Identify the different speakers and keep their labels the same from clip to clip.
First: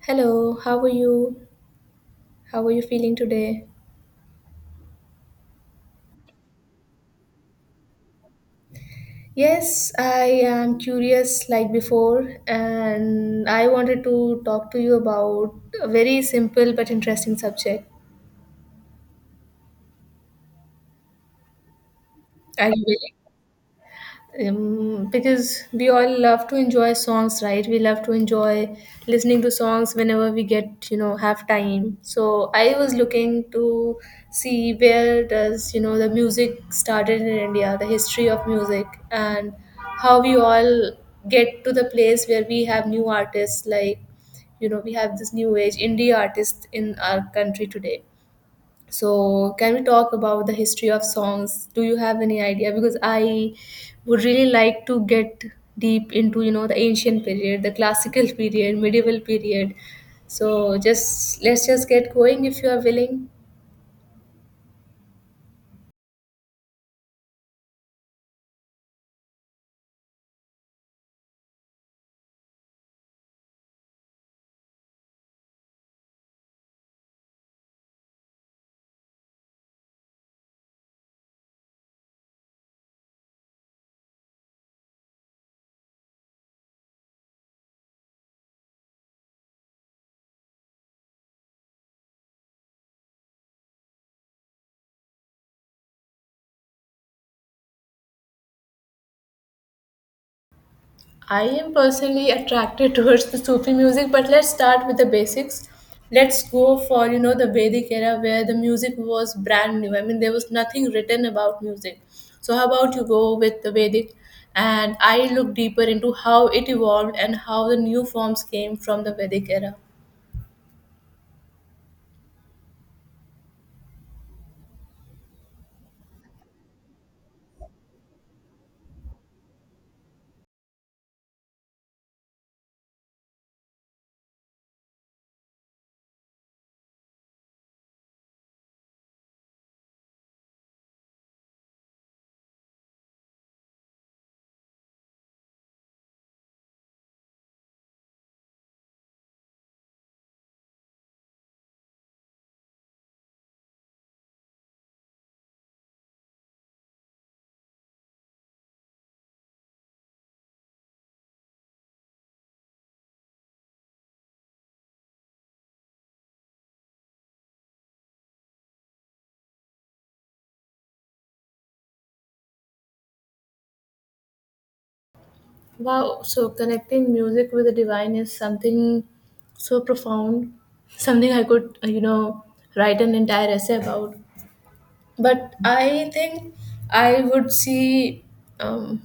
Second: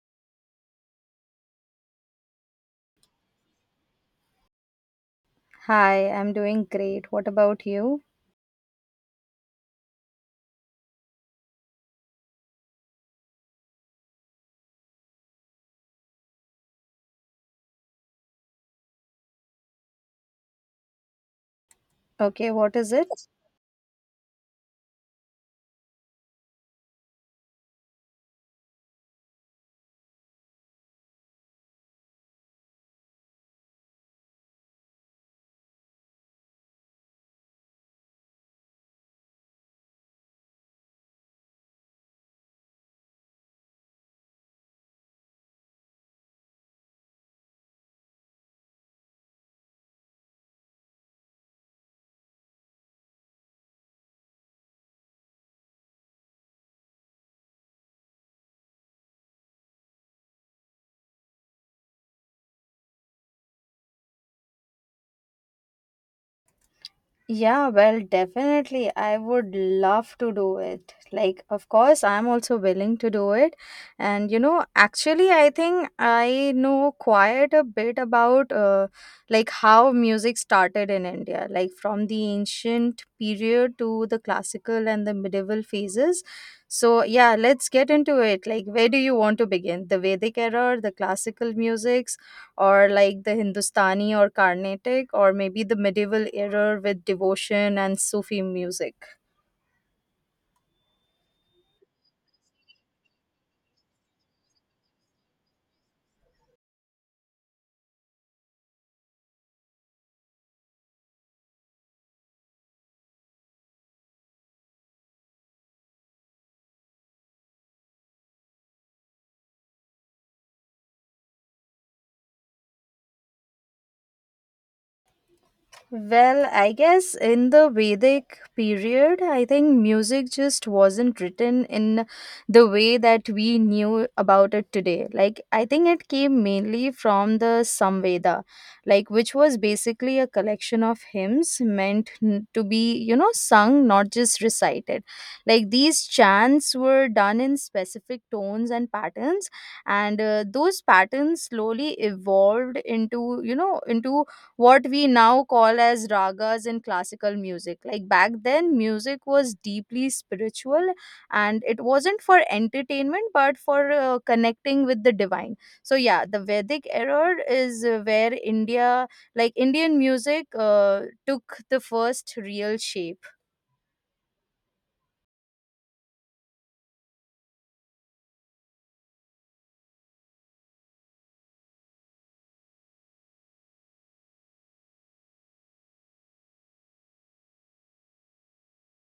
Speaker 1: Hello, how are you? How are you feeling today?
Speaker 2: Hi, I'm doing great. What about you?
Speaker 1: Yes, I am curious like before, and I wanted to talk to you about a very simple but interesting subject.
Speaker 2: Okay,
Speaker 1: Are
Speaker 2: what
Speaker 1: you
Speaker 2: is it?
Speaker 1: ready? Because we all love to enjoy songs, right? We love to enjoy listening to songs whenever we get, have time. So I was looking to see where does, the music started in India, the history of music, and how we all get to the place where we have new artists, like, we have this new age indie artists in our country today. So, can we talk about the history of songs? Do you have any idea? Because I would really like to get deep into, the ancient period, the classical period, medieval period. So, just let's just get going if you are willing.
Speaker 2: Yeah, well, definitely. I would love to do it. Like, of course, I'm also willing to do it. And, you know, actually, I think I know quite a bit about like how music started in India, like from the ancient period to the classical and the medieval phases. So, yeah, let's get into it. Like, where do you want to begin? The Vedic era, the classical music, or like the Hindustani or Carnatic, or maybe the medieval era with devotion and Sufi music.
Speaker 1: I am personally attracted towards the Sufi music, but let's start with the basics. Let's go for, the Vedic era where the music was brand new. I mean, there was nothing written about music. So how about you go with the Vedic, and I look deeper into how it evolved and how the new forms came from the Vedic era.
Speaker 2: Well, I guess in the Vedic period, I think music just wasn't written in the way that we knew about it today. Like, I think it came mainly from the Samveda, like, which was basically a collection of hymns meant to be, you know, sung, not just recited. Like, these chants were done in specific tones and patterns, and those patterns slowly evolved into, you know, into what we now call as ragas in classical music. Like back then, music was deeply spiritual and it wasn't for entertainment but for connecting with the divine. So, yeah, the Vedic era is where India, like Indian music, took the first real shape.
Speaker 1: Wow, so connecting music with the divine is something so profound, something I could, write an entire essay about. But I think I would see. Um,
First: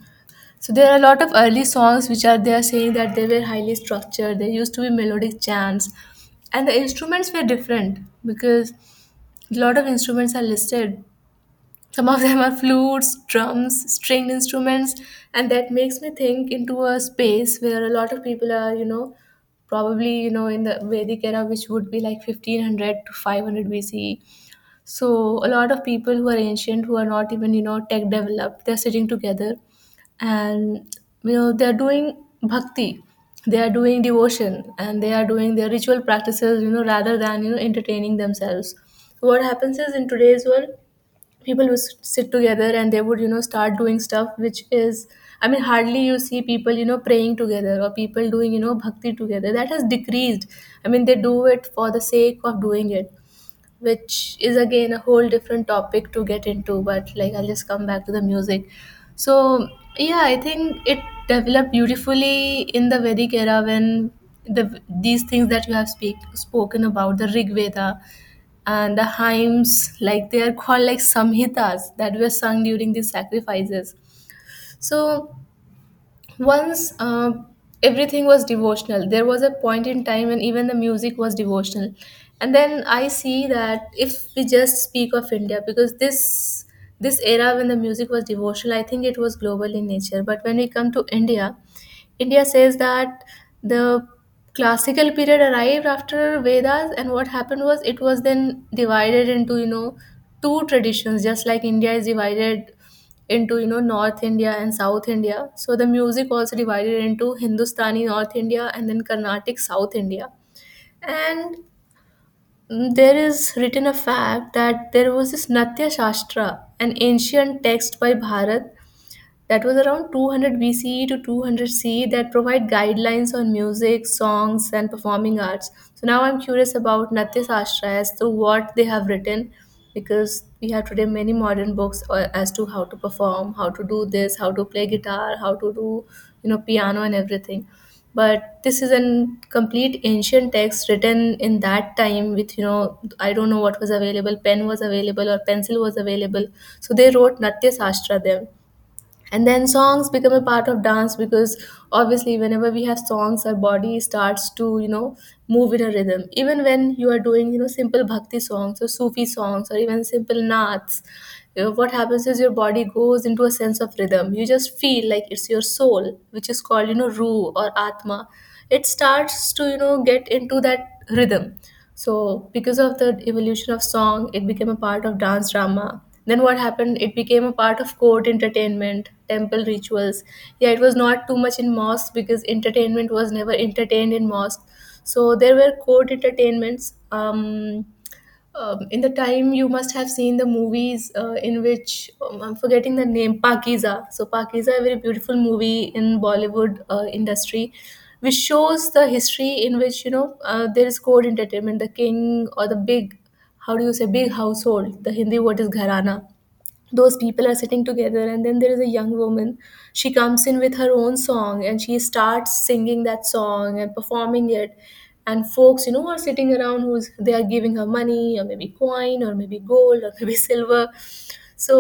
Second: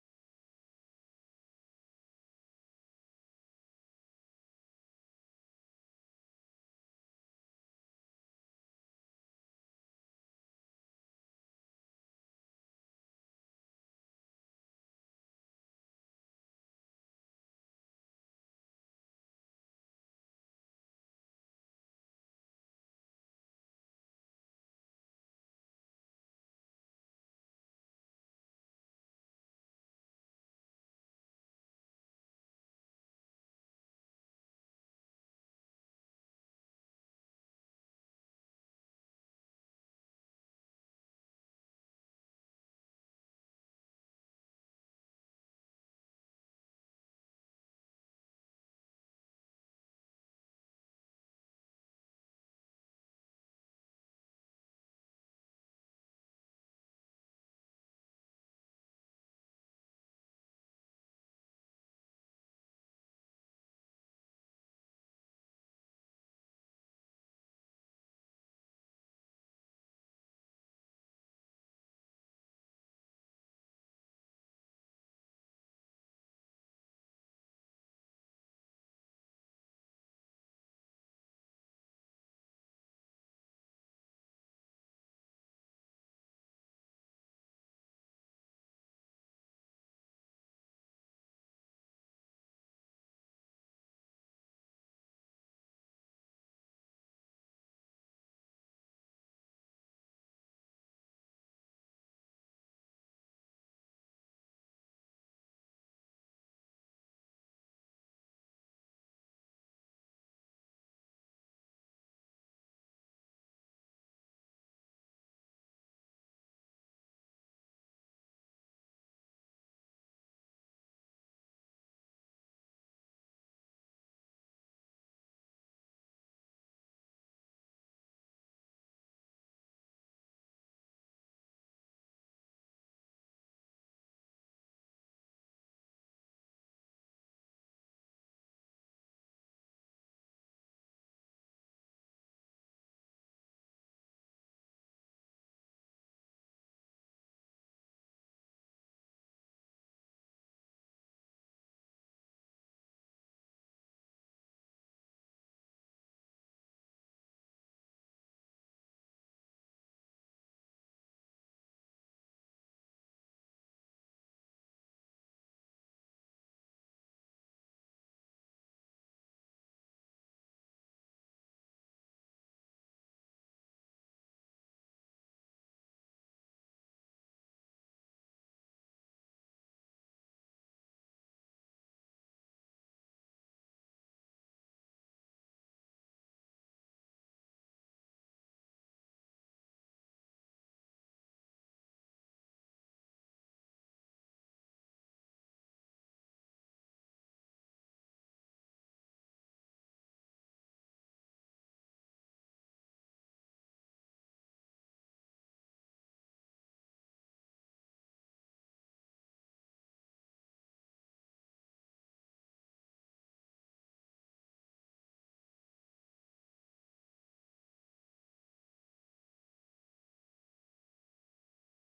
Speaker 1: So there are a lot of early songs which are they are saying that they were highly structured. There used to be melodic chants, and the instruments were different because a lot of instruments are listed. Some of them are flutes, drums, string instruments, and that makes me think into a space where a lot of people are, probably in the Vedic era, which would be like 1500 to 500 B.C. So a lot of people who are ancient, who are not even tech developed, they're sitting together, and they're doing bhakti, they are doing devotion, and they are doing their ritual practices, rather than entertaining themselves. What happens is in today's world, people would sit together and they would, start doing stuff which is, I mean, hardly you see people, praying together, or people doing, bhakti together. That has decreased. I mean they do it for the sake of doing it, which is again a whole different topic to get into, but like I'll just come back to the music. So yeah, I think it developed beautifully in the Vedic era, when these things that you have spoken about, the Rig Veda and the hymns, like they are called like samhitas, that were sung during these sacrifices. So once, everything was devotional. There was a point in time when even the music was devotional. And then I see that if we just speak of India, because this era when the music was devotional, I think it was global in nature. But when we come to India, India says that the classical period arrived after Vedas, and what happened was, it was then divided into, two traditions, just like India is divided into, North India and South India. So the music also divided into Hindustani, North India, and then Carnatic, South India. And there is written a fact that there was this Natya Shastra, an ancient text by Bharat, that was around 200 BCE to 200 CE, that provide guidelines on music, songs, and performing arts. So now I'm curious about Natya Shastra as to what they have written, because we have today many modern books, as to how to perform, how to do this, how to play guitar, how to do, piano and everything. But this is a complete ancient text written in that time with, I don't know what was available, pen was available or pencil was available. So they wrote Natya Shastra then, and then songs become a part of dance, because obviously whenever we have songs our body starts to, move in a rhythm, even when you are doing, simple bhakti songs or Sufi songs or even simple naats, what happens is your body goes into a sense of rhythm. You just feel like it's your soul, which is called, Ru or Atma. It starts to, get into that rhythm. So, because of the evolution of song, it became a part of dance drama. Then, what happened? It became a part of court entertainment, temple rituals. Yeah, it was not too much in mosque, because entertainment was never entertained in mosque. So, there were court entertainments. In the time, you must have seen the movies, in which, I'm forgetting the name, Pakiza. So Pakiza, a very beautiful movie in Bollywood industry, which shows the history in which, there is court entertainment, the king, or the big, how do you say, big household. The Hindi word is gharana. Those people are sitting together, and then there is a young woman. She comes in with her own song, and she starts singing that song and performing it, and folks, are sitting around who's they are giving her money, or maybe coin, or maybe gold, or maybe silver. So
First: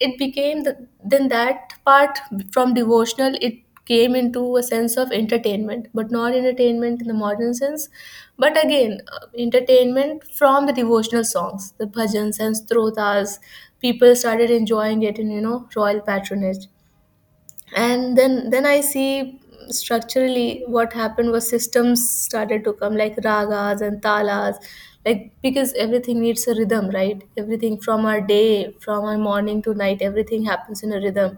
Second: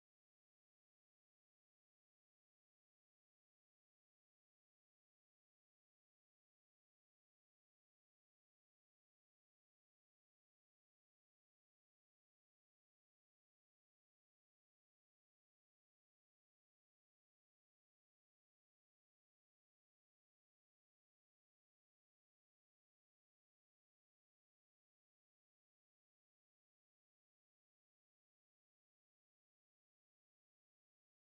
Speaker 1: it became the, then that part, from devotional it came into a sense of entertainment, but not entertainment in the modern sense, but again, entertainment from the devotional songs, the bhajans and strotas. People started enjoying it in, royal patronage. And then I see, structurally, what happened was, systems started to come, like ragas and talas, like, because everything needs a rhythm, right? Everything, from our day, from our morning to night, everything happens in a rhythm.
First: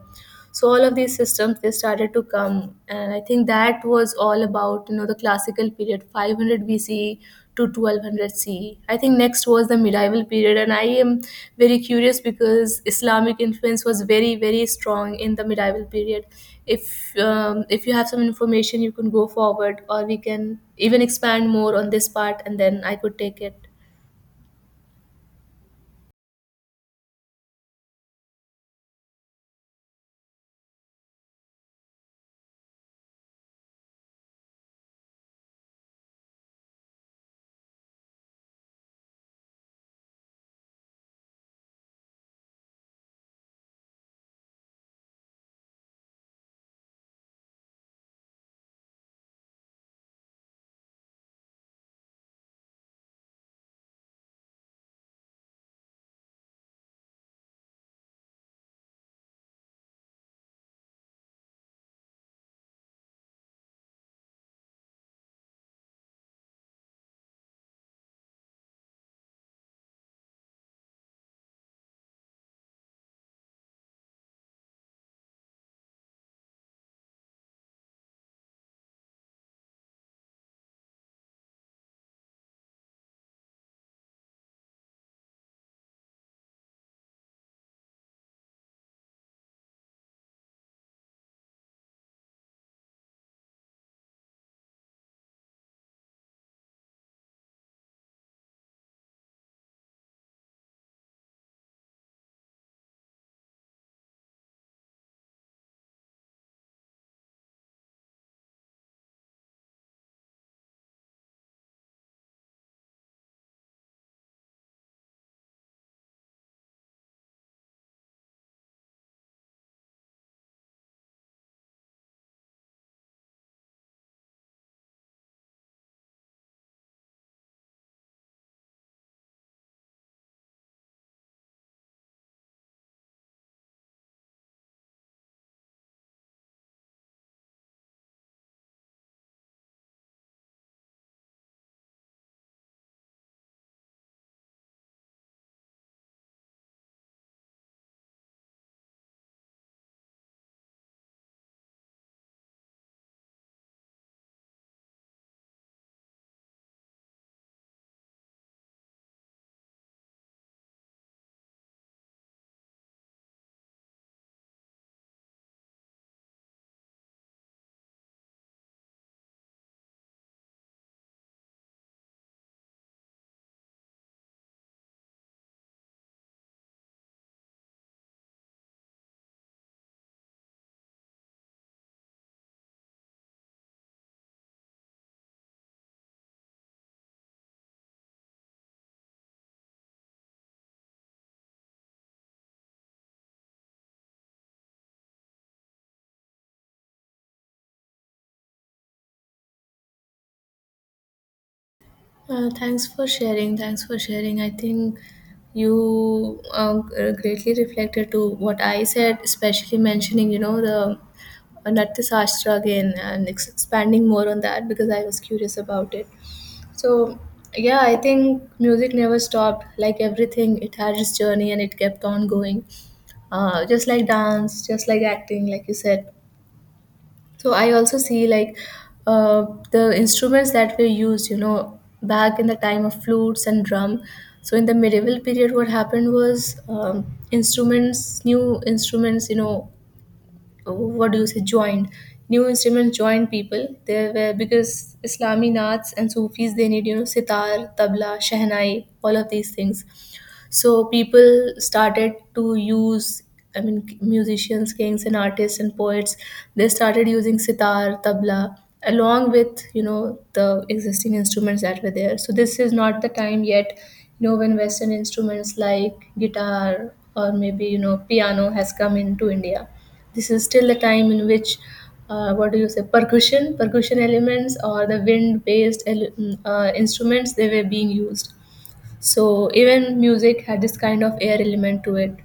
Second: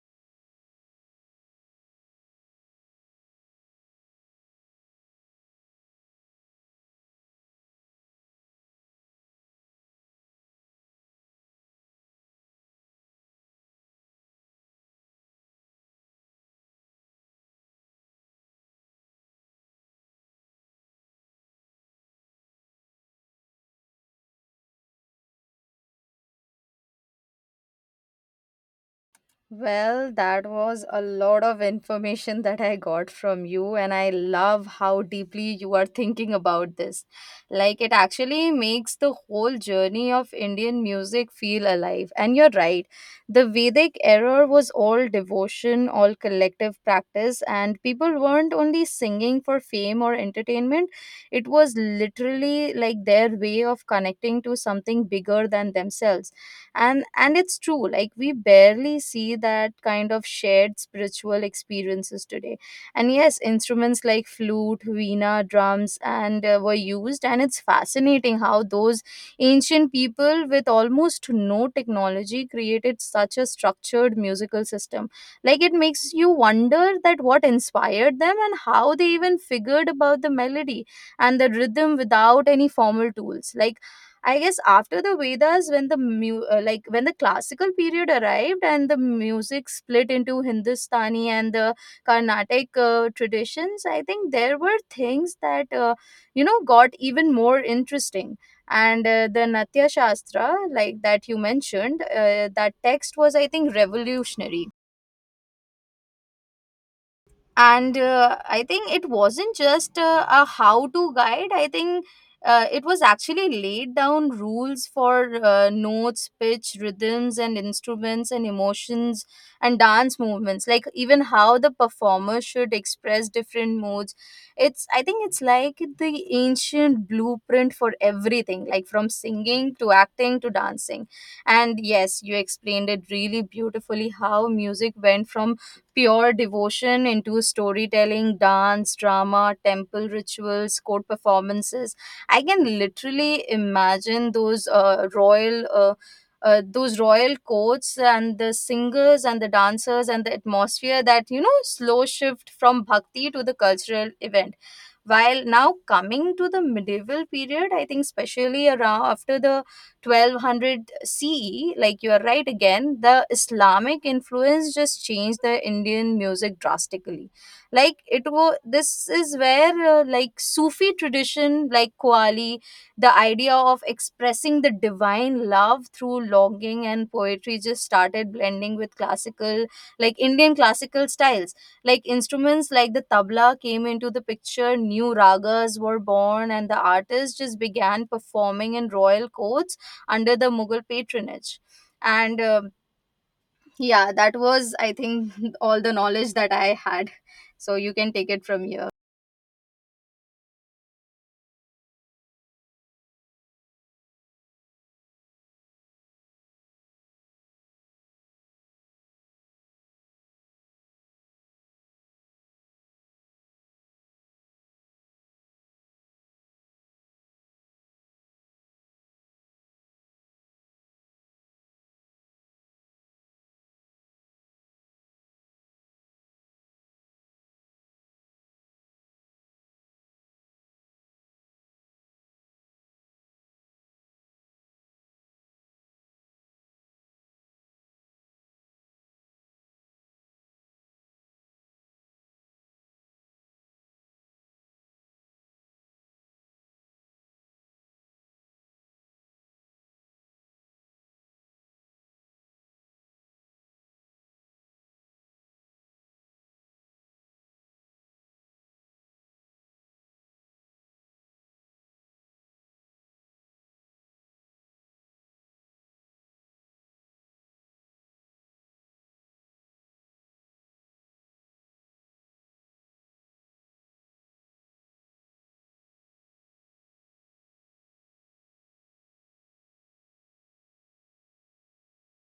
Speaker 1: So all of these systems, they started to come. And I think that was all about, the classical period, 500 B C to 1200 C E. I think next was the medieval period, and I am very curious because Islamic influence was very, very strong in the medieval period. If if you have some information, you can go forward, or we can even expand more on this part, and then I could take it.
Speaker 2: Well, that was a lot of information that I got from you, and I love how deeply you are thinking about this. Like, it actually makes the whole journey of Indian music feel alive. And you're right, the Vedic era was all devotion, all collective practice, and people weren't only singing for fame or entertainment. It was literally like their way of connecting to something bigger than themselves. And it's true, like we barely see that kind of shared spiritual experiences today. And yes, instruments like flute, veena, drums, and were used, and it's fascinating how those ancient people with almost no technology created such a structured musical system. Like it makes you wonder that what inspired them and how they even figured about the melody and the rhythm without any formal tools. Like I guess after the Vedas, when the like when the classical period arrived and the music split into Hindustani and the Carnatic traditions, I think there were things that you know got even more interesting. And the Natya Shastra, like that you mentioned, that text was, I think, revolutionary. And I think it wasn't just a how to guide. I think it was actually laid down rules for notes, pitch, rhythms, and instruments and emotions and dance movements, like even how the performer should express different moods. It's i think it's like the ancient blueprint for everything, like from singing to acting to dancing. And yes, you explained it really beautifully how music went from pure devotion into storytelling, dance, drama, temple rituals, court performances. I can literally imagine those royal courts and the singers and the dancers and the atmosphere, that you know slow shift from bhakti to the cultural event, while now coming to the medieval period. I think especially around after the 1200 CE, like you are right again, the Islamic influence just changed the Indian music drastically. Like this is where like Sufi tradition, like Qawwali, the idea of expressing the divine love through longing and poetry just started blending with classical, like Indian classical styles. Like instruments like the tabla came into the picture, new ragas were born, and the artists just began performing in royal courts under the Mughal patronage. And yeah, that was, I think, all the knowledge that I had. So you can take it from here.
Speaker 1: Thanks for sharing. Thanks for sharing. I think you, greatly reflected to what I said, especially mentioning, the, Natya Shastra again, and expanding more on that because I was curious about it. So, yeah, I think music never stopped. Like everything, it had its journey and it kept on going. Just like dance, just like acting, like you said. So I also see, like, the instruments that were used, back in the time of flutes and drum. So in the medieval period, what happened was, instruments, new instruments, what do you say, joined. New instruments joined people. They were, because Islami naats and Sufis, they need, sitar, tabla, shehnai, all of these things. So people started to use, I mean, musicians, kings and artists and poets, they started using sitar, tabla, along with, the existing instruments that were there. So this is not the time yet, when western instruments like guitar or maybe, piano has come into India. This is still the time in which, what do you say, percussion elements, or the wind based, instruments, they were being used. So even music had this kind of air element to it.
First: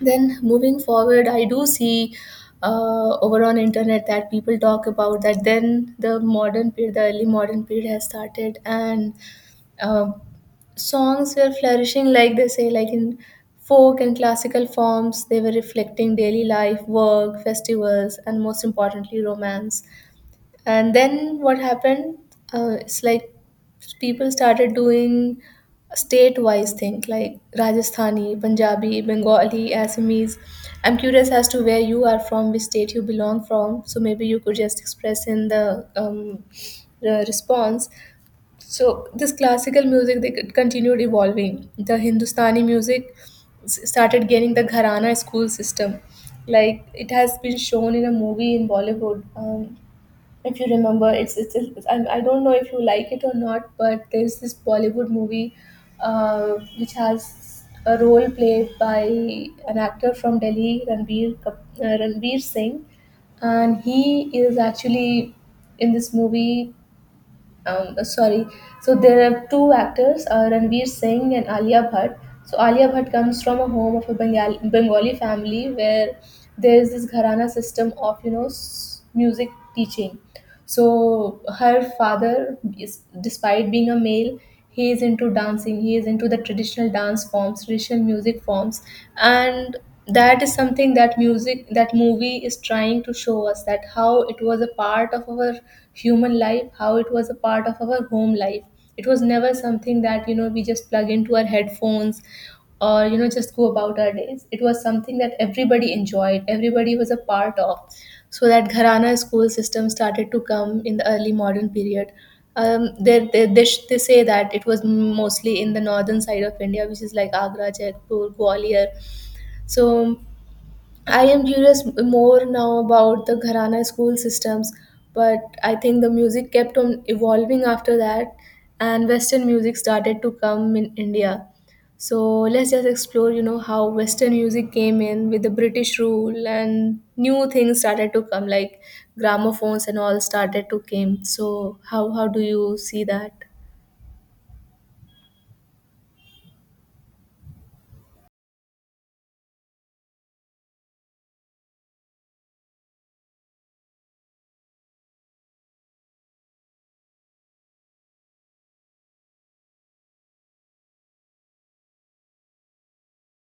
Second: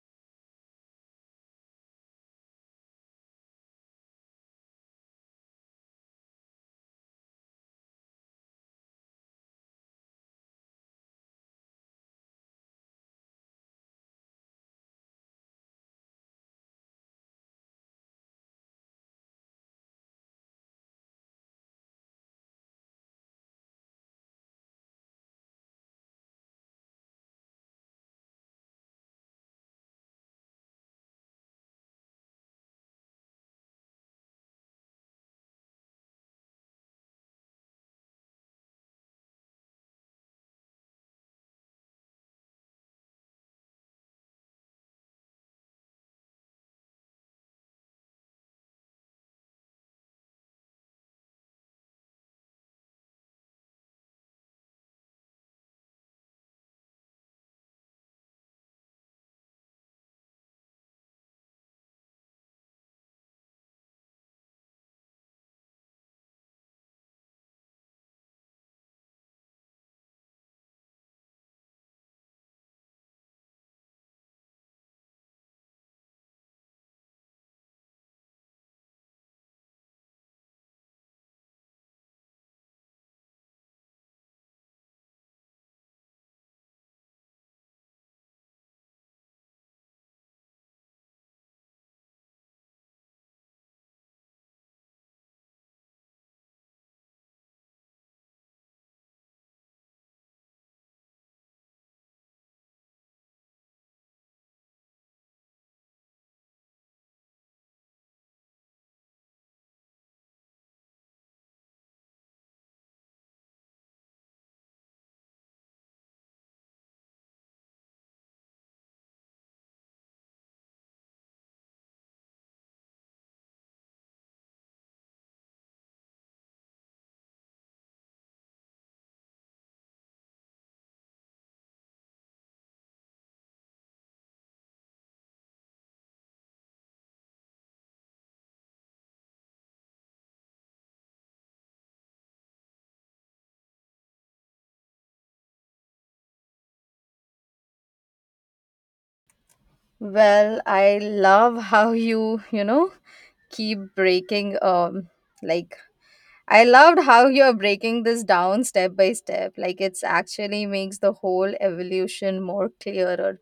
Speaker 1: Then moving forward, I do see, over on internet, that people talk about that. Then the modern period, the early modern period, has started, and, uh, songs were flourishing. Like they say, like in folk and classical forms, they were reflecting daily life, work, festivals, and most importantly, romance. And then what happened? It's like, people started doing state-wise thing, like Rajasthani, Punjabi, Bengali, Assamese. I'm curious as to where you are from, which state you belong from. So maybe you could just express in the response. So this classical music, they continued evolving. The Hindustani music started gaining the Gharana school system. Like it has been shown in a movie in Bollywood. If you remember, it's I don't know if you like it or not, but there's this Bollywood movie, which has a role played by an actor from Delhi, Ranbir Singh, and he is actually in this movie. Sorry, so there are two actors, Ranbir Singh and Alia Bhatt. So Alia Bhatt comes from a home of a Bengali family where there is this gharana system of music teaching. So her father, is despite being a male, he is into dancing, he is into the traditional dance forms, traditional music forms. And that is something that music, that movie is trying to show us, that how it was a part of our human life, how it was a part of our home life. It was never something that, you know, we just plug into our headphones or, you know, just go about our days. It was something that everybody enjoyed, everybody was a part of. So that Gharana school system started to come in the early modern period. They they say that it was mostly in the northern side of India, which is like Agra, Jaipur, Gwalior. So I am curious more now about the Gharana school systems, but I think the music kept on evolving after that, and Western music started to come in India. So let's just explore, you know, how Western music came in with the British rule and new things started to come, like gramophones and all started to came. So how do you see that?
Speaker 2: Well, I love how you, keep breaking like I loved how you're breaking this down step by step. Like it's actually makes the whole evolution more clearer.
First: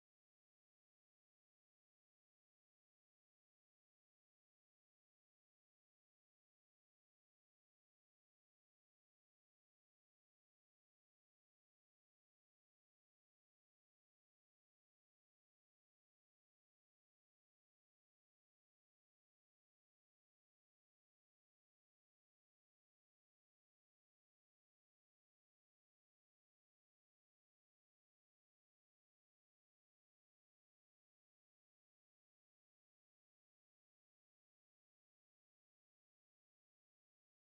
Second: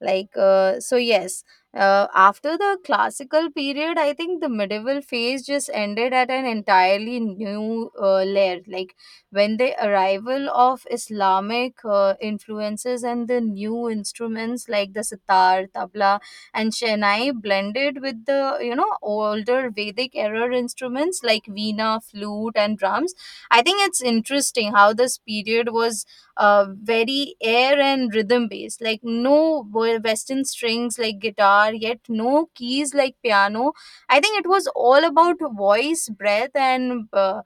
Speaker 2: Like so, yes. After the classical period, I think the medieval phase just ended at an entirely new layer. Like when the arrival of Islamic influences and the new instruments like the sitar, tabla, and Chennai blended with the older Vedic era instruments like veena, flute, and drums. I think it's interesting how this period was very air and rhythm based, like no Western strings like guitar, yet no keys like piano. I think it was all about voice, breath, and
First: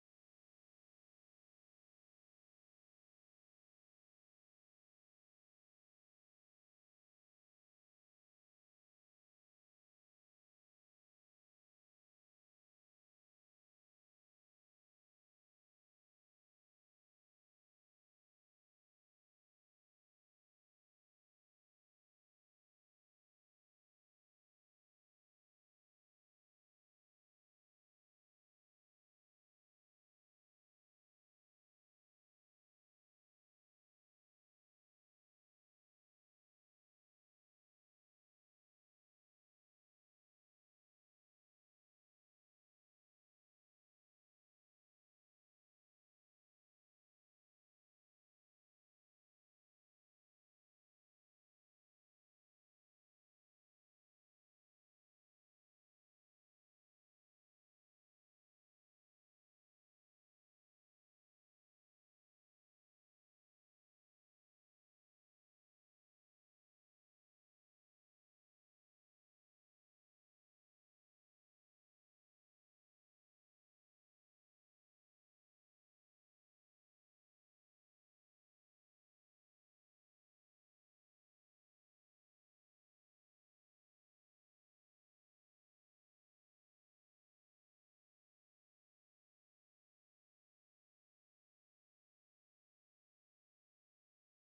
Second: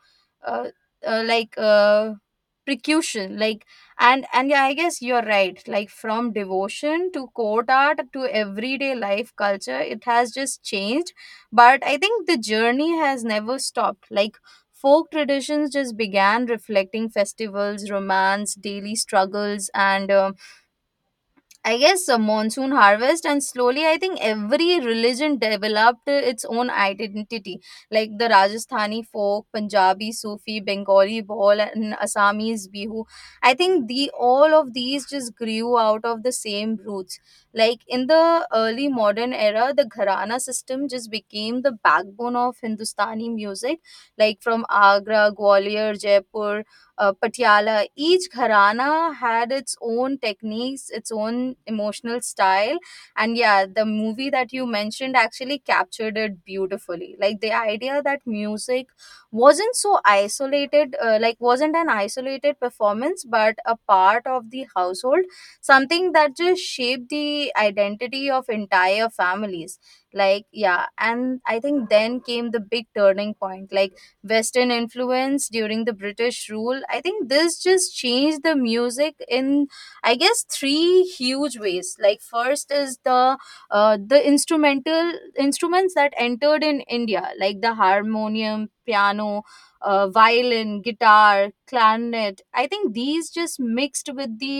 Speaker 2: uh, uh, like uh, percussion, like. And yeah, I guess you're right, like from devotion to court art to everyday life culture, it has just changed. But I think the journey has never stopped, like folk traditions just began reflecting festivals, romance, daily struggles, and I guess a monsoon harvest. And slowly, I think every religion developed its own identity, like the Rajasthani folk, Punjabi Sufi, Bengali Ball, and Assamese Bihu. I think the all of these just grew out of the same roots. Like in the early modern era, the Gharana system just became the backbone of Hindustani music, like from Agra, Gwalior, Jaipur, Patiala. Each gharana had its own techniques, its own emotional style, and yeah, the movie that you mentioned actually captured it beautifully. Like the idea that music wasn't an isolated performance, but a part of the household, something that just shaped the identity of entire families. Like yeah, and I think then came the big turning point, like Western influence during the British rule. I think this just changed the music in, I guess, three huge ways. Like first is the instrumental instruments that entered in India, like the harmonium, piano, violin, guitar, clarinet. I think these just mixed with the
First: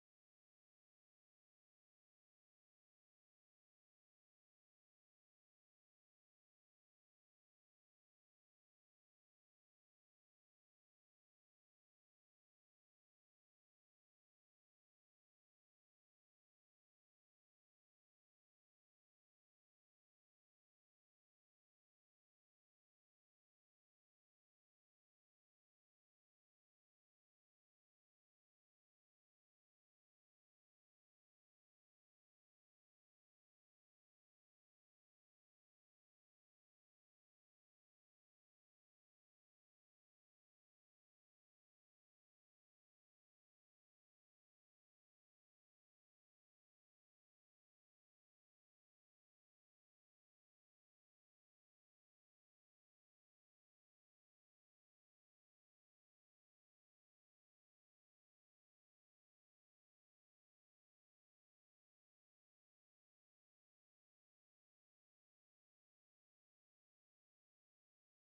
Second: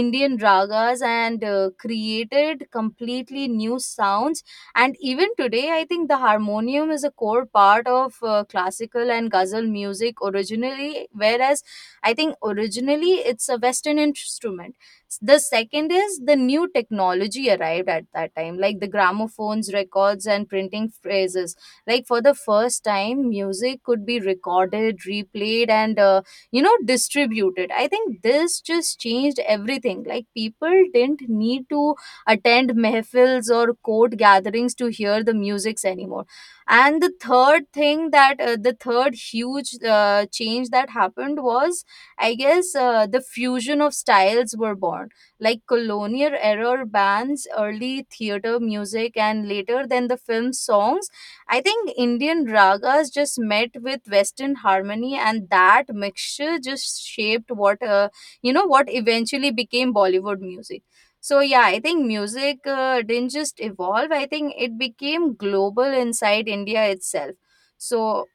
Speaker 2: Indian ragas and created completely new sounds. And even today, I think the harmonium is a core part of classical and ghazal music originally, whereas I think originally it's a Western instrument. The second is the new technology arrived at that time, like the gramophones, records, and printing phrases. Like for the first time, music could be recorded, replayed, and distributed. I think this just changed everything. Like people didn't need to attend mehfils or court gatherings to hear the musics anymore. And the third thing that the third huge change that happened was, I guess, the fusion of styles were born, like colonial era bands, early theater music, and later then the film songs. I think Indian ragas just met with Western harmony, and that mixture just shaped what you know what eventually became Bollywood music. So yeah, I think music didn't just evolve. I think it became global inside India itself. So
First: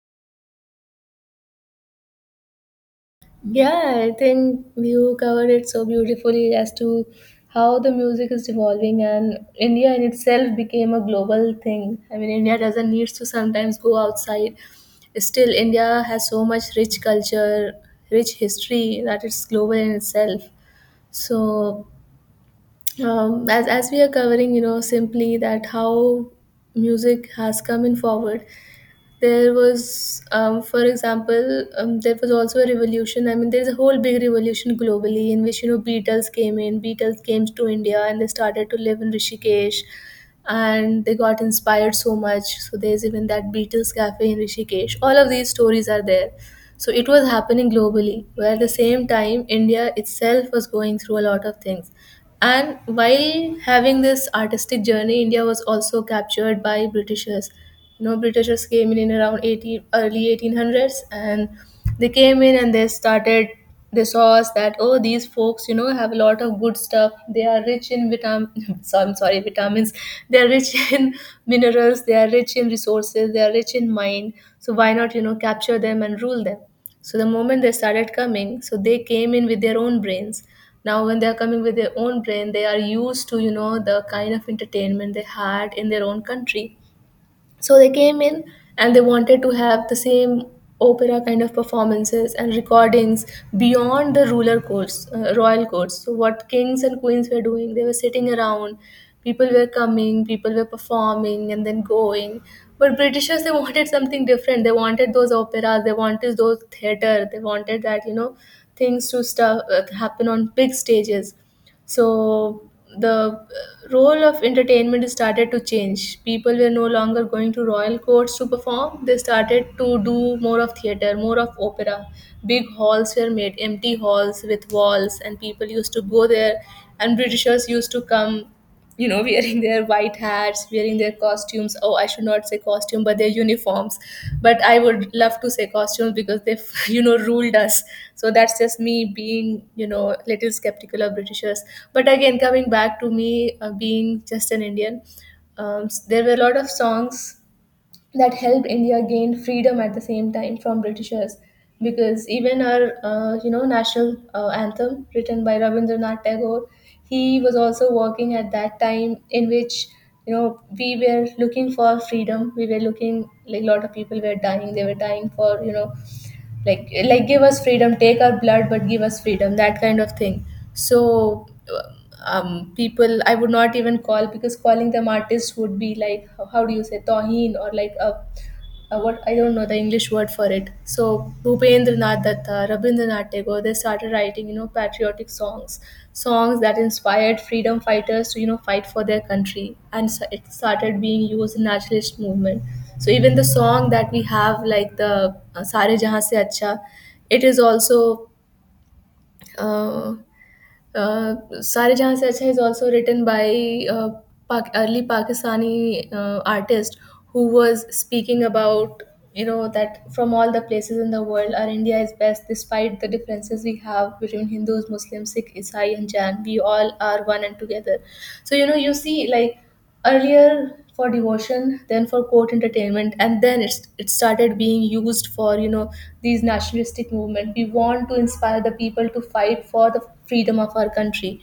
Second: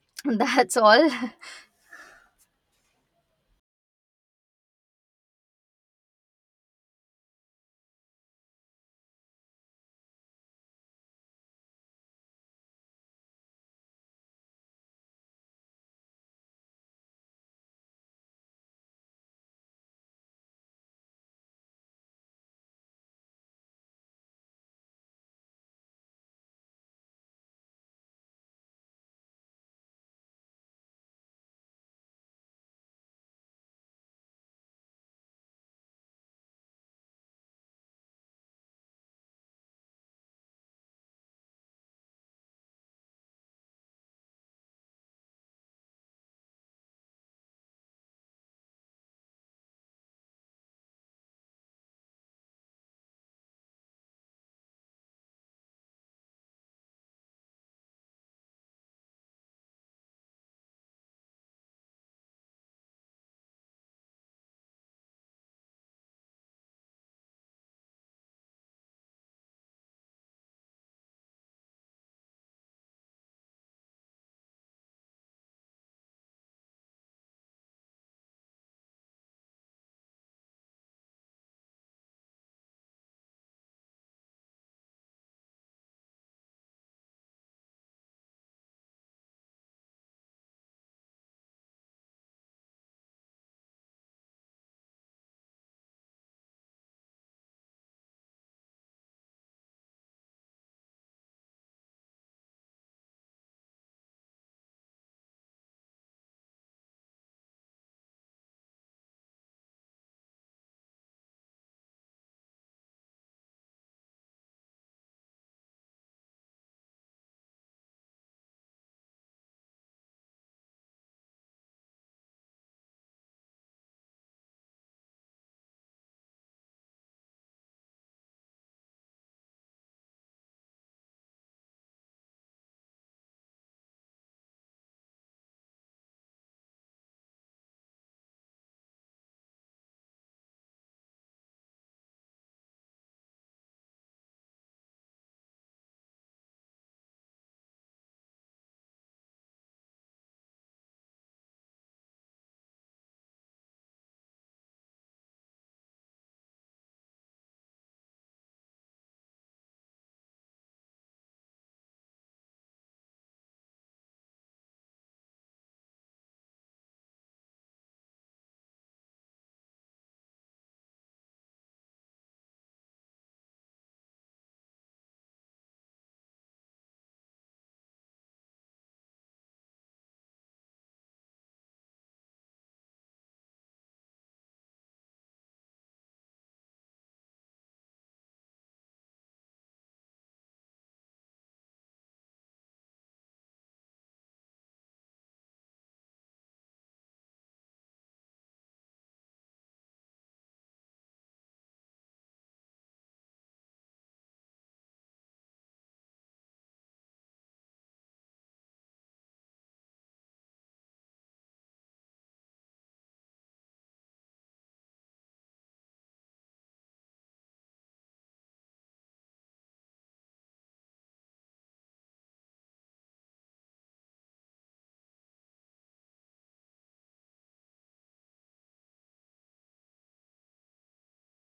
Speaker 2: that's all.
Speaker 1: Yeah, I think you covered it so beautifully as to how the music is evolving and India in itself became a global thing. I mean, India doesn't need to sometimes go outside. Still, India has so much rich culture, rich history that it's global in itself. So, as we are covering, you know, simply that how music has come in forward, there was, for example, there was also a revolution. I mean, there's a whole big revolution globally in which, you know, Beatles came in, Beatles came to India and they started to live in Rishikesh, and they got inspired so much. So there's even that Beatles cafe in Rishikesh. All of these stories are there. So it was happening globally, where at the same time, India itself was going through a lot of things. And while having this artistic journey, India was also captured by Britishers. You know, Britishers came in around 18, early 1800s, and they came in and they saw us that, oh, these folks, you know, have a lot of good stuff. They are rich in vitamin, so I'm sorry, vitamins. They are rich in minerals. They are rich in resources. They are rich in mind. So why not, you know, capture them and rule them? So the moment they started coming, so they came in with their own brains. Now when they are coming with their own brain, they are used to, you know, the kind of entertainment they had in their own country. So they came in and they wanted to have the same opera kind of performances and recordings beyond the ruler courts, royal courts. So what kings and queens were doing, they were sitting around, people were coming, people were performing and then going. But Britishers, they wanted something different. They wanted those operas, they wanted those theater, they wanted that, you know, things to stuff, happen on big stages. So the role of entertainment started to change. People were no longer going to royal courts to perform. They started to do more of theater, more of opera. Big halls were made, empty halls with walls, and people used to go there. And Britishers used to come, you know, wearing their white hats, wearing their costumes. Oh, I should not say costume, but their uniforms, but I would love to say costumes because they you know ruled us. So that's just me being, you know, little skeptical of Britishers, but again coming back to me being just an Indian. There were a lot of songs that helped India gain freedom at the same time from Britishers. Because even our, you know, national anthem written by Rabindranath Tagore, he was also working at that time in which, you know, we were looking for freedom. We were looking like a lot of people were dying. They were dying for, you know, like give us freedom, take our blood, but give us freedom. That kind of thing. So. People I would not even call, because calling them artists would be like how do you say toheen or like a what, I don't know the English word for it. So Bhupendranath Datta, Rabindranath Tagore, they started writing, you know, patriotic songs, songs that inspired freedom fighters to, you know, fight for their country, and so it started being used in nationalist movement. So even the song that we have, like the Sare Jahan Se Acha, it is also uh, "Saare Jahan Se Acha" is also written by early Pakistani artist who was speaking about, you know, that from all the places in the world, our India is best despite the differences we have between Hindus, Muslims, Sikh, Isai, and Jain. We all are one and together. So you know you see like earlier for devotion, then for court entertainment, and then it's, it started being used for, you know, these nationalistic movement. We want to inspire the people to fight for the freedom of our country.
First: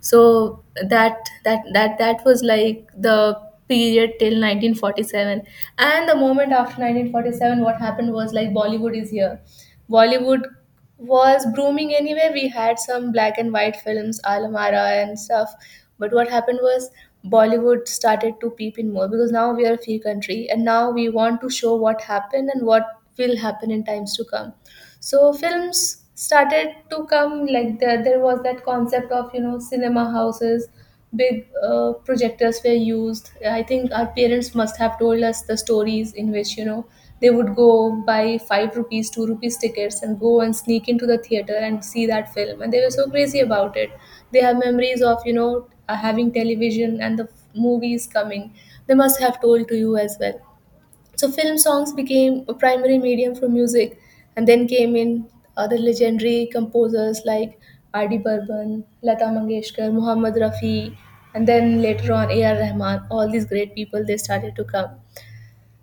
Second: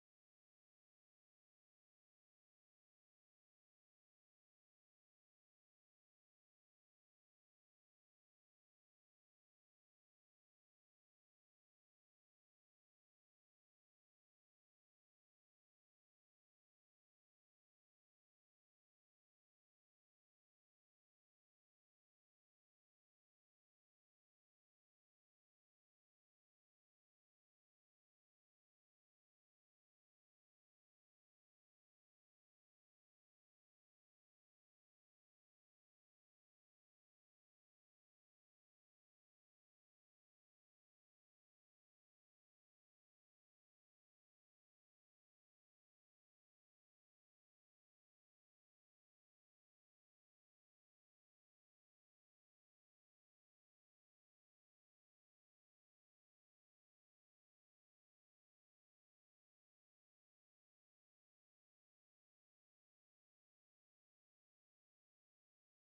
Speaker 1: So that was like the period till 1947. And the moment after 1947, what happened was like Bollywood is here. Bollywood was booming anyway. We had some black and white films, Alamara and stuff. But what happened was Bollywood started to peep in more because now we are a free country and now we want to show what happened and what will happen in times to come. So films started to come like there was that concept of, you know, cinema houses, big projectors were used. I think our parents must have told us the stories in which, you know, they would go buy five rupees, two rupees tickets and go and sneak into the theater and see that film, and they were so crazy about it. They have memories of, you know, having television and the movies coming. They must have told to you as well. So film songs became a primary medium for music, and then came in other legendary composers like R.D. Burban, Lata Mangeshkar, Muhammad Rafi, and then later on A.R. Rahman. All these great people, they started to come.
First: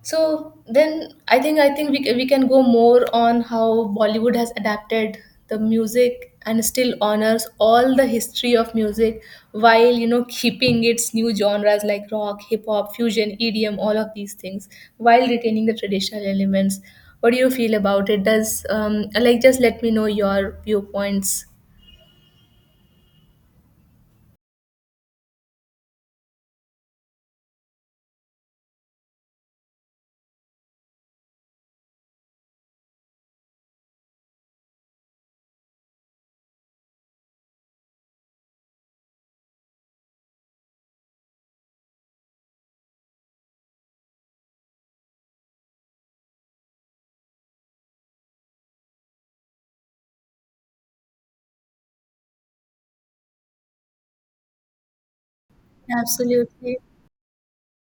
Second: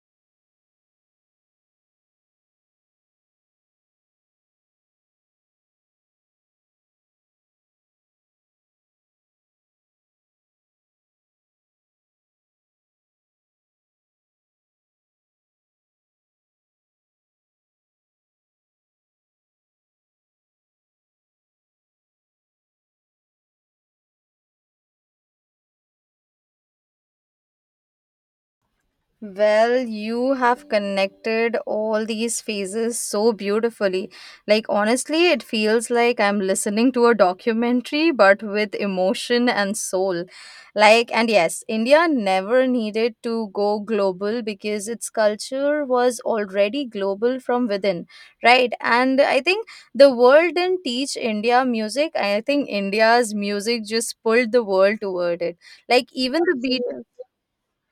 Speaker 1: So then I think we can go more on how Bollywood has adapted the music and still honors all the history of music while, you know, keeping its new genres like rock, hip hop, fusion, EDM, all of these things, while retaining the traditional elements. What do you feel about it? Does like just let me know your viewpoints.
Speaker 2: Well, you have connected all these phases so beautifully. Like, honestly, it feels like I'm listening to a documentary, but with emotion and soul. Like, and yes, India never needed to go global because its culture was already global from within, right? And I think the world didn't teach India music. I think India's music just pulled the world toward it. Like, even the
Speaker 1: Absolutely.
Speaker 2: beat. Yes.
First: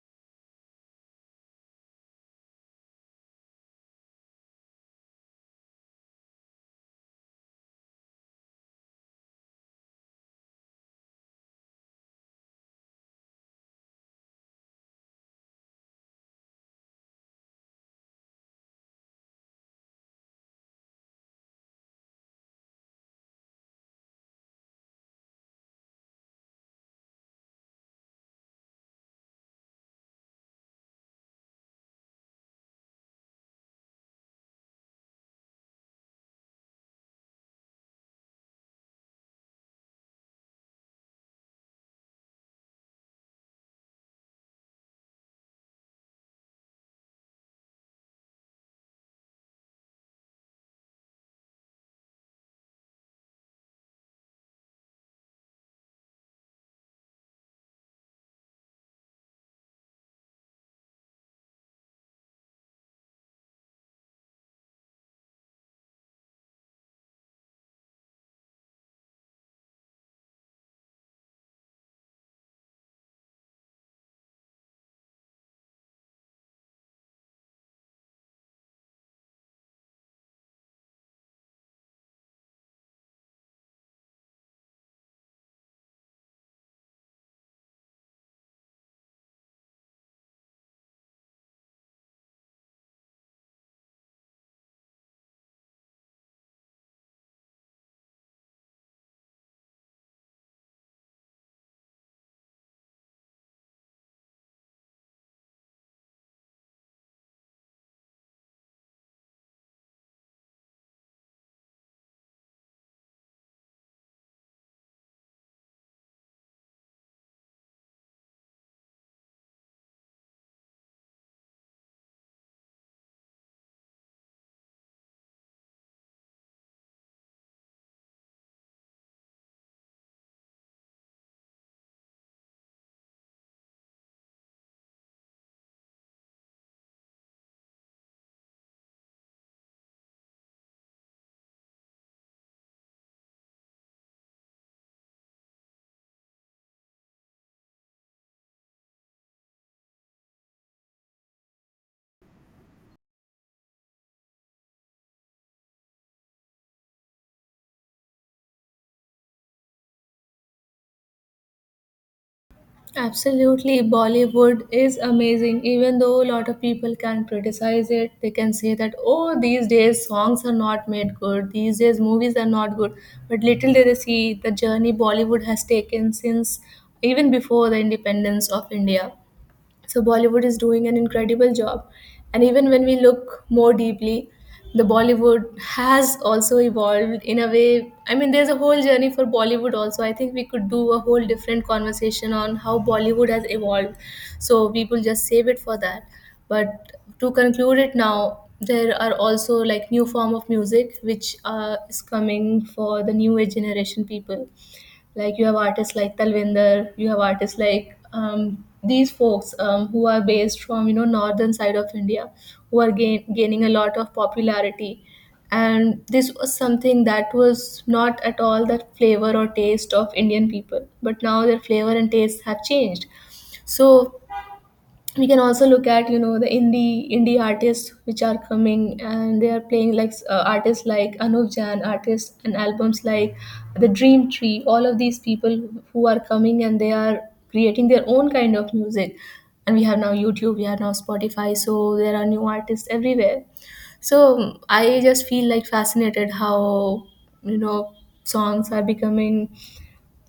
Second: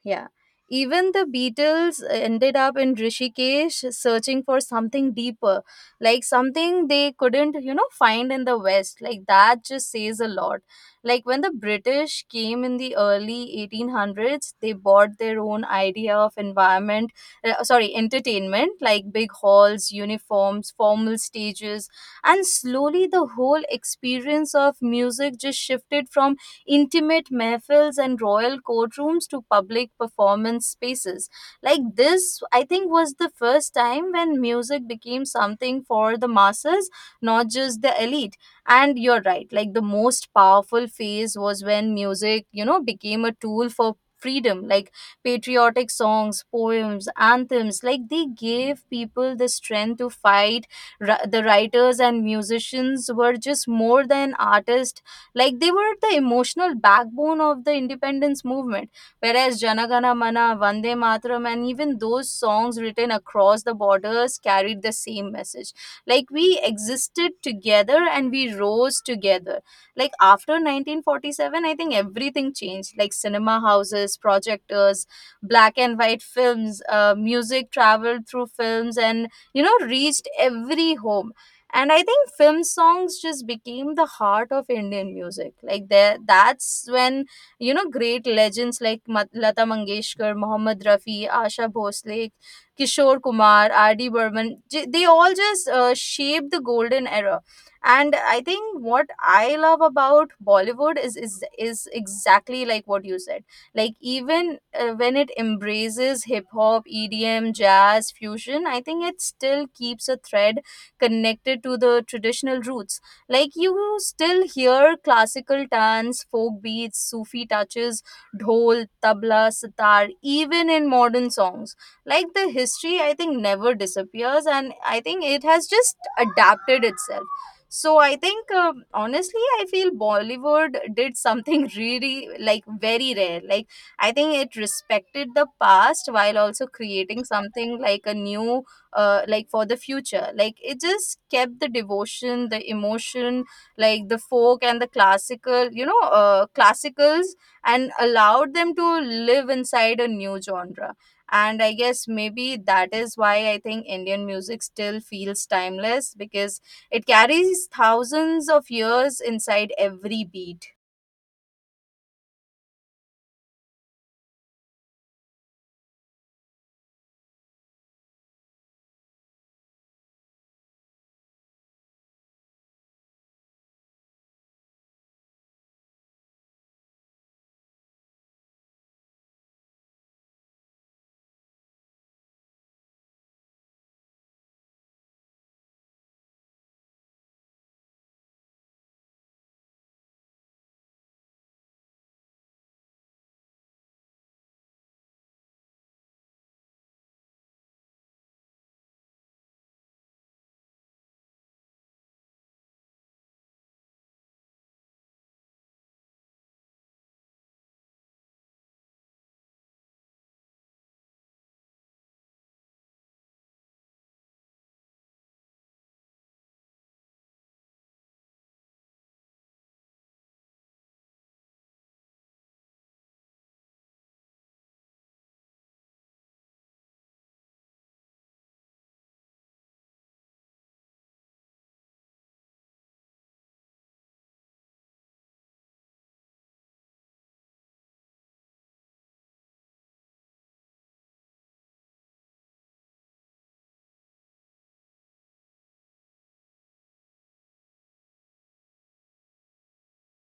Speaker 2: Yeah. Even the Beatles ended up in Rishikesh searching for something deeper, like something they couldn't, find in the West. Like that just says a lot. Like when the British came in the early 1800s, they bought their own idea of entertainment, like big halls, uniforms, formal stages. And slowly the whole experience of music just shifted from intimate mehfils and royal courtrooms to public performance spaces. Like this, I think, was the first time when music became something for the masses, not just the elite. And you're right, like the most powerful phase was when music, you know, became a tool for freedom, like patriotic songs, poems, anthems. Like they gave people the strength to fight. The writers and musicians were just more than artists, like they were the emotional backbone of the independence movement. Whereas Janagana Mana, Vande Mataram, and even those songs written across the borders carried the same message, like we existed together and we rose together. Like after 1947, I think everything changed. Like cinema houses, projectors, black and white films, music traveled through films and you know reached every home. And I think film songs just became the heart of Indian music. Like there that's when, you know, great legends like Lata Mangeshkar, Mohammad Rafi, Asha Bhosle, Kishore Kumar, RD Burman, they all just shaped the golden era. And I think what I love about Bollywood is exactly like what you said. Like even when it embraces hip hop, EDM, jazz fusion, I think it still keeps a thread connected to the traditional roots. Like you still hear classical tans, folk beats, Sufi touches, dhol, tabla, sitar, even in modern songs. Like the history, I think, never disappears, and I think it has just adapted itself. So I think, honestly, I feel Bollywood did something really, like, very rare. Like, I think it respected the past while also creating something like a new like for the future, like it just kept the devotion, the emotion, like the folk and the classical, classicals, and allowed them to live inside a new genre. And I guess maybe that is why I think Indian music still feels timeless, because it carries thousands of years inside every beat.
Speaker 1: Absolutely, Bollywood is amazing. Even though a lot of people can criticize it, they can say that, oh, these days songs are not made good, these days movies are not good. But little did they see the journey Bollywood has taken since even before the independence of India. So Bollywood is doing an incredible job. And even when we look more deeply, the Bollywood has also evolved in a way. I mean, there's a whole journey for Bollywood also. I think we could do a whole different conversation on how Bollywood has evolved. So we will just save it for that. But to conclude it now, there are also like new form of music which is coming for the new age generation people. Like you have artists like Talvinder, you have artists like these folks, who are based from, you know, northern side of India, who are gaining a lot of popularity. And this was something that was not at all the flavor or taste of Indian people, but now their flavor and taste have changed. So we can also look at, you know, the indie artists which are coming and they are playing, like artists like Anup Jain, artists and albums like The Dream Tree, all of these people who are coming and they are creating their own kind of music. And we have now YouTube, we have now Spotify, so there are new artists everywhere. So I just feel like fascinated how, you know, songs are becoming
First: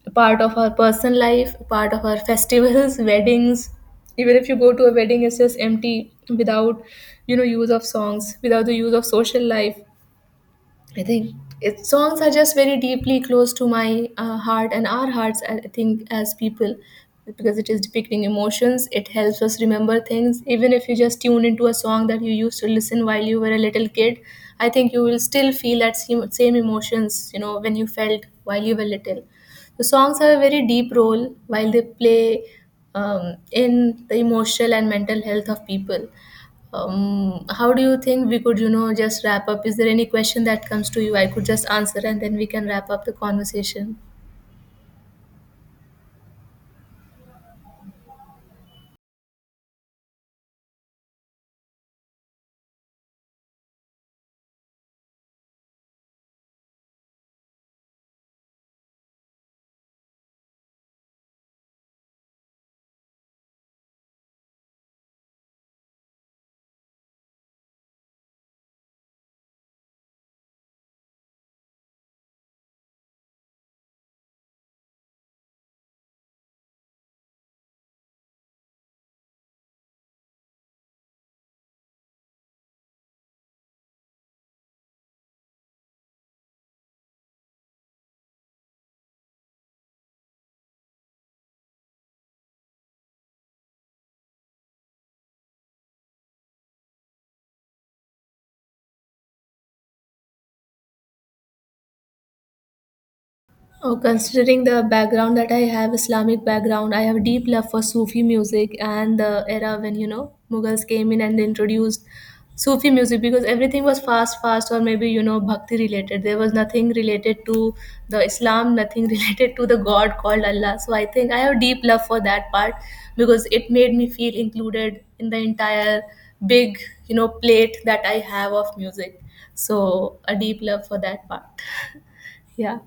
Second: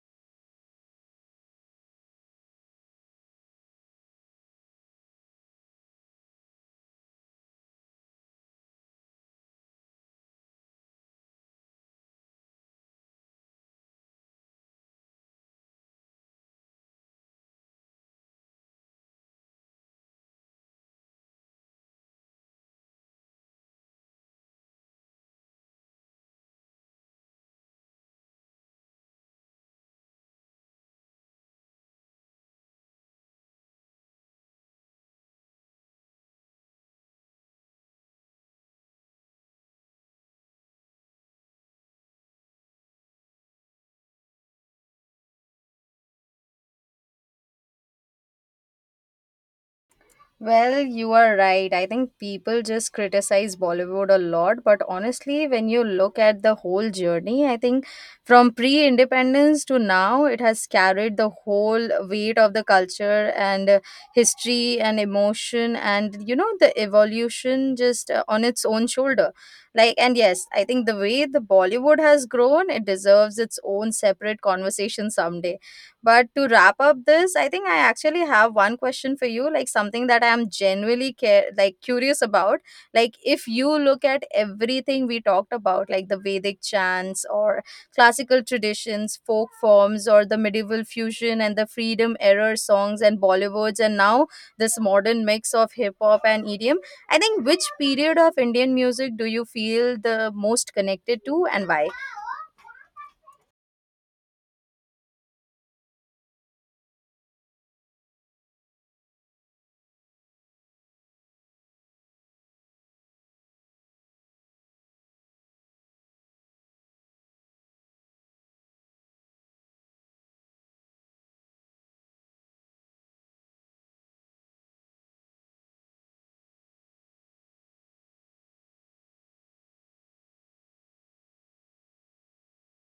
Speaker 1: a part of our personal life, a part of our festivals, weddings. Even if you go to a wedding, it's just empty without, you know, use of songs, without the use of social life. I think its songs are just very deeply close to my heart and our hearts. I think as people, because it is depicting emotions, it helps us remember things. Even if you just tune into a song that you used to listen while you were a little kid, I think you will still feel that same emotions. You know, when you felt while you were little. The songs have a very deep role while they play in the emotional and mental health of people. How do you think we could, you know, just wrap up? Is there any question that comes to you? I could just answer and then we can wrap up the conversation.
Speaker 2: Well, you are right. I think people just criticize Bollywood a lot, but honestly, when you look at the whole journey, I think from pre independence to now, it has carried the whole weight of the culture and history and emotion and, you know, the evolution just on its own shoulder. Like, and yes, I think the way the Bollywood has grown, it deserves its own separate conversation someday. But to wrap up this, I think I actually have one question for you, like something that I am genuinely care like curious about. Like if you look at everything we talked about, like the Vedic chants or classical traditions, folk forms, or the medieval fusion and the freedom era songs and Bollywoods, and now this modern mix of hip hop and EDM. I think which period of Indian music do you feel the most connected to and why?
Speaker 1: Oh, considering the background that I have, Islamic background, I have deep love for Sufi music and the era when, you know, Mughals came in and introduced Sufi music, because everything was fast, fast, or maybe, you know, bhakti related. There was nothing related to the Islam, nothing related to the God called Allah. So I think I have deep love for that part because it made me feel included in the entire big, you know, plate that I have of music. So a deep love for that part. Yeah.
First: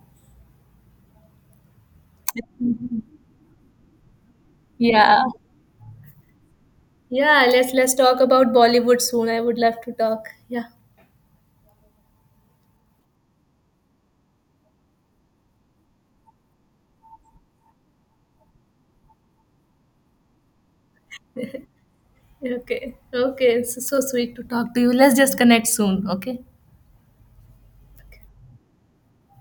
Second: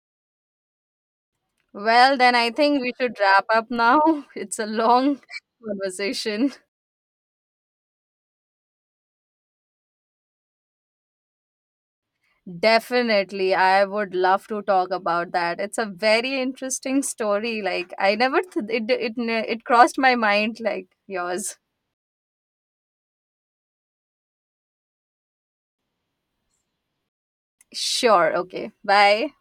Speaker 2: Well, then I think we should wrap up now. It's a long
Speaker 1: Yeah.
Speaker 2: conversation.
Speaker 1: Yeah, let's talk about Bollywood soon. I would love to talk. Yeah.
Speaker 2: Definitely. I would love to talk about that. It's a very interesting story. Like I never it crossed my mind like yours.
Speaker 1: Okay. Okay. It's so sweet to talk to you. Let's just connect soon, okay?
Speaker 2: Sure. Okay. Bye.